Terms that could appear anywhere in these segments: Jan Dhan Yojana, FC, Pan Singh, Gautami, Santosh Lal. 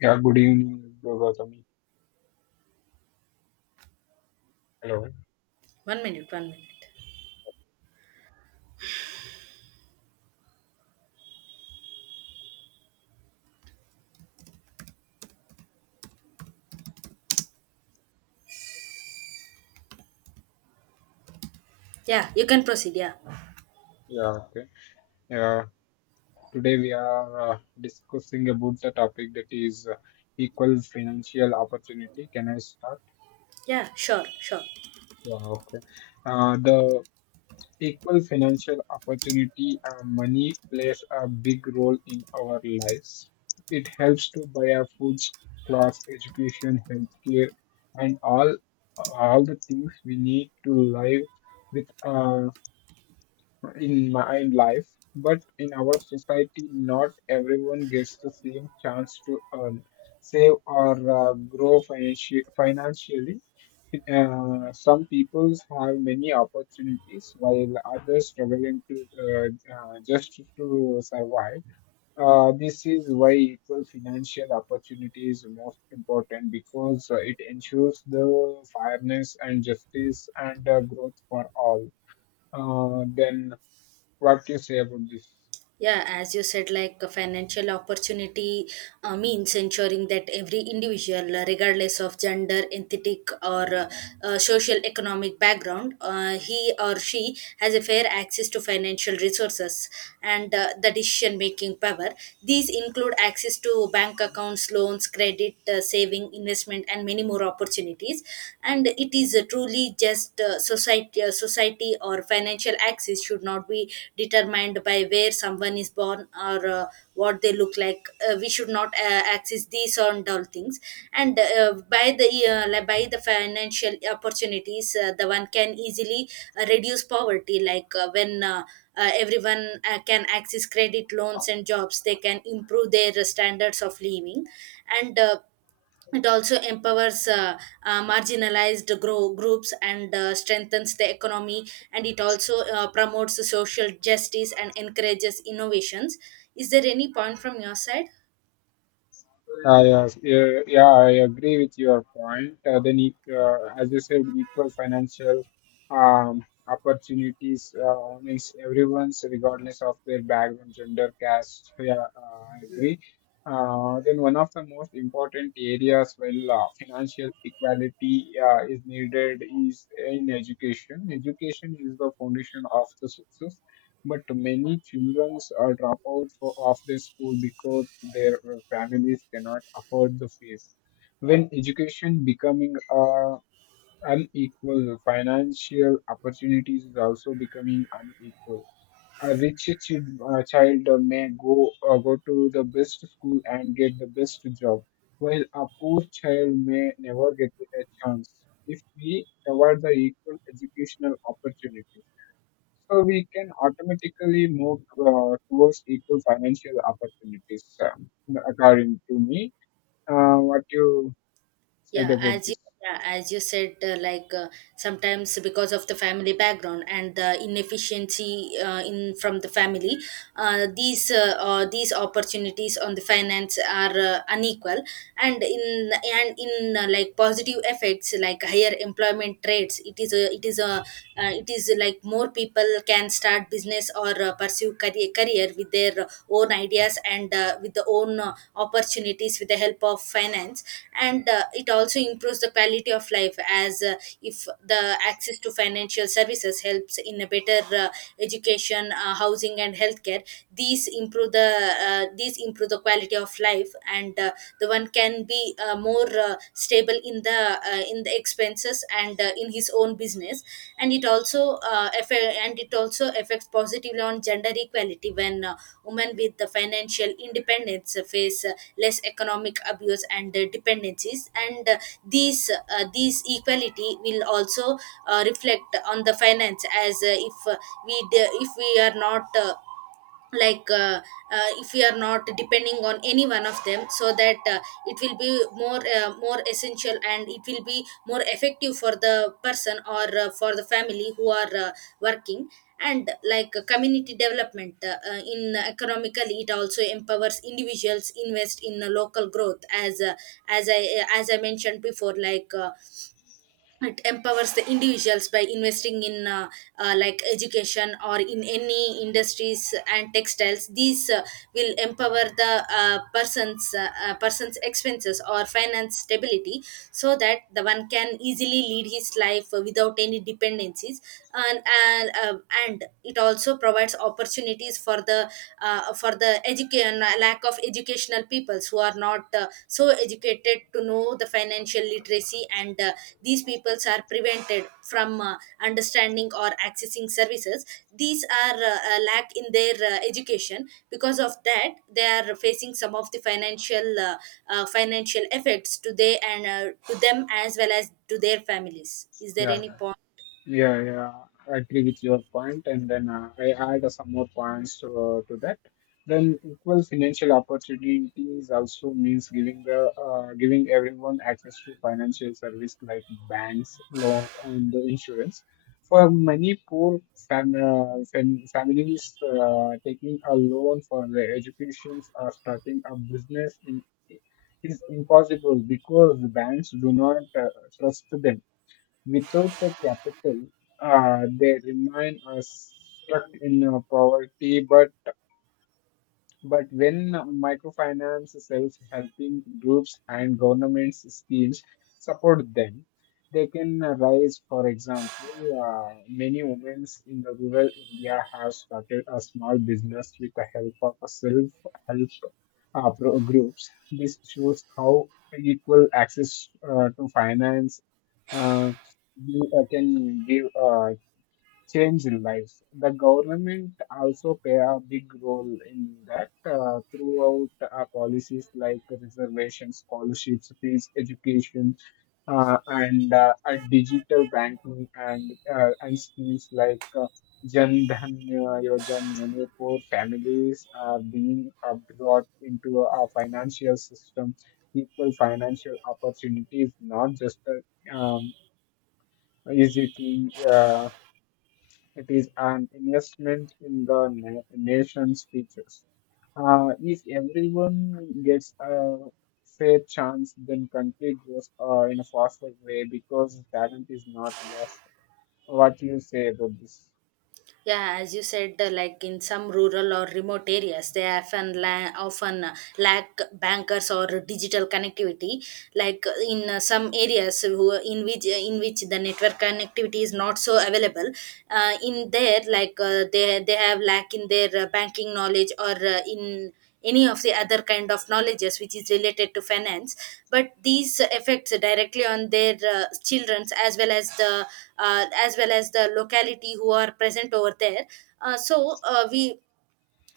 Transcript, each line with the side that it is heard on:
left: Yeah, good evening, Gautami. Hello.
right: One minute, one minute. Yeah, you can proceed. Yeah,
left: Yeah, okay. Yeah, today we are discussing about the topic that is equal financial opportunity. Can I start?
right: yeah, sure.
left: Yeah, okay. The equal financial opportunity, money plays a big role in our lives. It helps to buy our food, clothes, education, healthcare, and all the things we need to live with a in my in life, but in our society, not everyone gets the same chance to earn, save, or grow financially. Some people have many opportunities, while others struggling to just to survive. This is why equal financial opportunity is most important because it ensures the fairness and justice and growth for all. Then what do you say about this?
right: Yeah, as you said, like a financial opportunity means ensuring that every individual, regardless of gender, ethnic, or social economic background, he or she has a fair access to financial resources and the decision making power. These include access to bank accounts, loans, credit, saving, investment, and many more opportunities. And it is truly just society or financial access should not be determined by where someone is born or what they look like. We should not access these and all things. And by the like by the financial opportunities, the one can easily reduce poverty. Like when everyone can access credit loans and jobs, they can improve their standards of living. And it also empowers marginalized groups and strengthens the economy, and it also promotes social justice and encourages innovations. Is there any point from your side?
left: Yes, yeah, yeah, I agree with your point. Then, as you said, equal financial opportunities means everyone's, regardless of their background, gender, caste. Yeah, I agree. Then, one of the most important areas when financial equality is needed is in education. Education is the foundation of the success. But many children are dropouts for, of their school because their families cannot afford the fees. When education becoming unequal, financial opportunities is also becoming unequal. A rich chi- child may go to the best school and get the best job, while a poor child may never get a chance. If we provide the equal educational opportunities. So we can automatically move towards equal financial opportunities, according to me. What you said
right: yeah
left: about
right: as you
left: this?
right: yeah, as you said, like sometimes because of the family background and the inefficiency in from the family, these opportunities on the finance are unequal. And in like positive effects like higher employment rates, it is like more people can start business or pursue career with their own ideas and with the own opportunities with the help of finance. And it also improves the quality of life, as if the access to financial services helps in a better education, housing and healthcare. These improve the quality of life, and the one can be more stable in the expenses and in his own business. And it also affects positively on gender equality, when women with the financial independence face less economic abuse and dependencies, and these equality will also reflect on the finance, as if we are not like uh, if we are not depending on any one of them, so that it will be more essential and it will be more effective for the person or for the family who are working. And like community development, in economically, it also empowers individuals invest in local growth, as I as I mentioned before, it empowers the individuals by investing in like education or in any industries and textiles. These will empower the person's expenses or finance stability, so that the one can easily lead his life without any dependencies. And and, uh, and it also provides opportunities for the education, lack of educational peoples who are not so educated to know the financial literacy, and these these peoples are prevented from understanding or accessing services. These are a lack in their education, because of that they are facing some of the financial effects to they and to them as well as to their families. Is there
left: Yeah,
right: any point?
left: yeah, yeah, I agree with your point, and then I add some more points to that. Then equal financial opportunities also means giving the giving everyone access to financial service like banks, loan, and the insurance. For many poor families, taking a loan for their educations or starting a business in, is impossible because the banks do not trust them. Without the capital, they remain stuck in poverty. But when microfinance, self-helping groups, and governments schemes support them, they can rise. For example, many women in the rural India have started a small business with the help of a self-help groups. This shows how equal access to finance uh, can give. Change in lives. The government also play a big role in that throughout policies like reservation, scholarships, fees, education, and digital banking and schemes like Jan Dhan Yojana. Many poor families are being brought into a financial system. Equal financial opportunities, not just a easy thing. It is an investment in the na nation's futures. If everyone gets a fair chance, then country grows in a faster way because talent is not lost. What do you say about this?
right: Yeah, as you said, like in some rural or remote areas, they often lack bankers or digital connectivity. Like in some areas who in which the network connectivity is not so available. In there, like they have lack in their banking knowledge or in any of the other kind of knowledges which is related to finance. But these affects directly on their children's, as well as the locality who are present over there. uh, so uh, we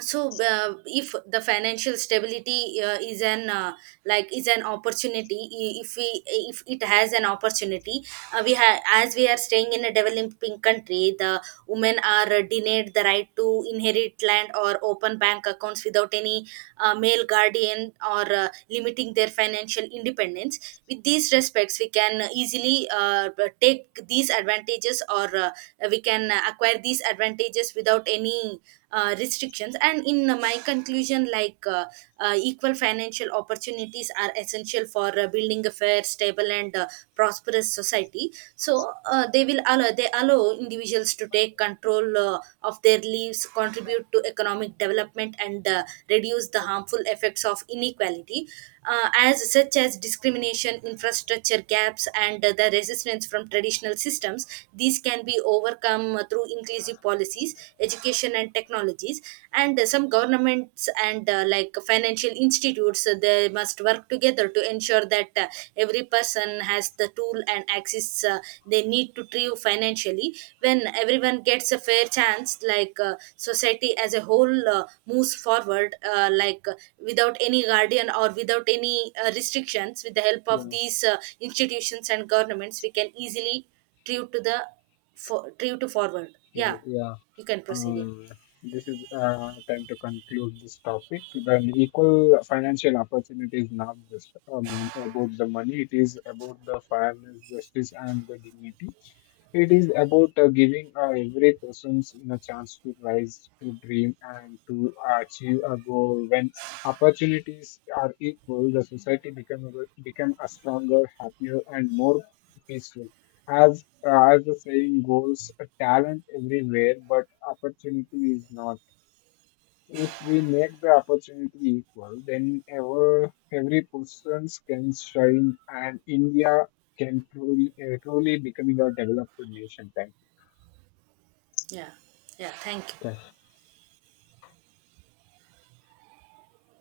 right: so uh, if the financial stability is an opportunity, if it has an opportunity, we have, as we are staying in a developing country, the women are denied the right to inherit land or open bank accounts without any male guardian or limiting their financial independence. With these respects, we can easily take these advantages or we can acquire these advantages without any restrictions. And in my conclusion, equal financial opportunities are essential for building a fair, stable and prosperous society, so they allow individuals to take control of their lives, contribute to economic development, and reduce the harmful effects of inequality, as such as discrimination, infrastructure gaps, and the resistance from traditional systems. These can be overcome through inclusive policies, education, and technologies. And some governments and like financial institutes, they must work together to ensure that every person has the tool and access they need to thrive financially. When everyone gets a fair chance, society as a whole moves forward, without any guardian or without any restrictions. With the help of
left: Yeah,
right: these institutions and governments, we can easily thrive to the, thrive to forward.
left: yeah,
right: Yeah,
left: yeah.
right: you can proceed. Yeah.
left: Um, this is time to conclude this topic. Then equal financial opportunity is not just about the money; it is about the fairness, justice, and the dignity. It is about giving every person a chance to rise, to dream, and to achieve a goal. When opportunities are equal, the society become a stronger, happier, and more peaceful. As the saying goes, talent everywhere, but opportunity is not. If we make the opportunity equal, then every person can shine, and India can truly becoming a developed nation. Thank
right: Yeah. Yeah. Thank you.
left: you.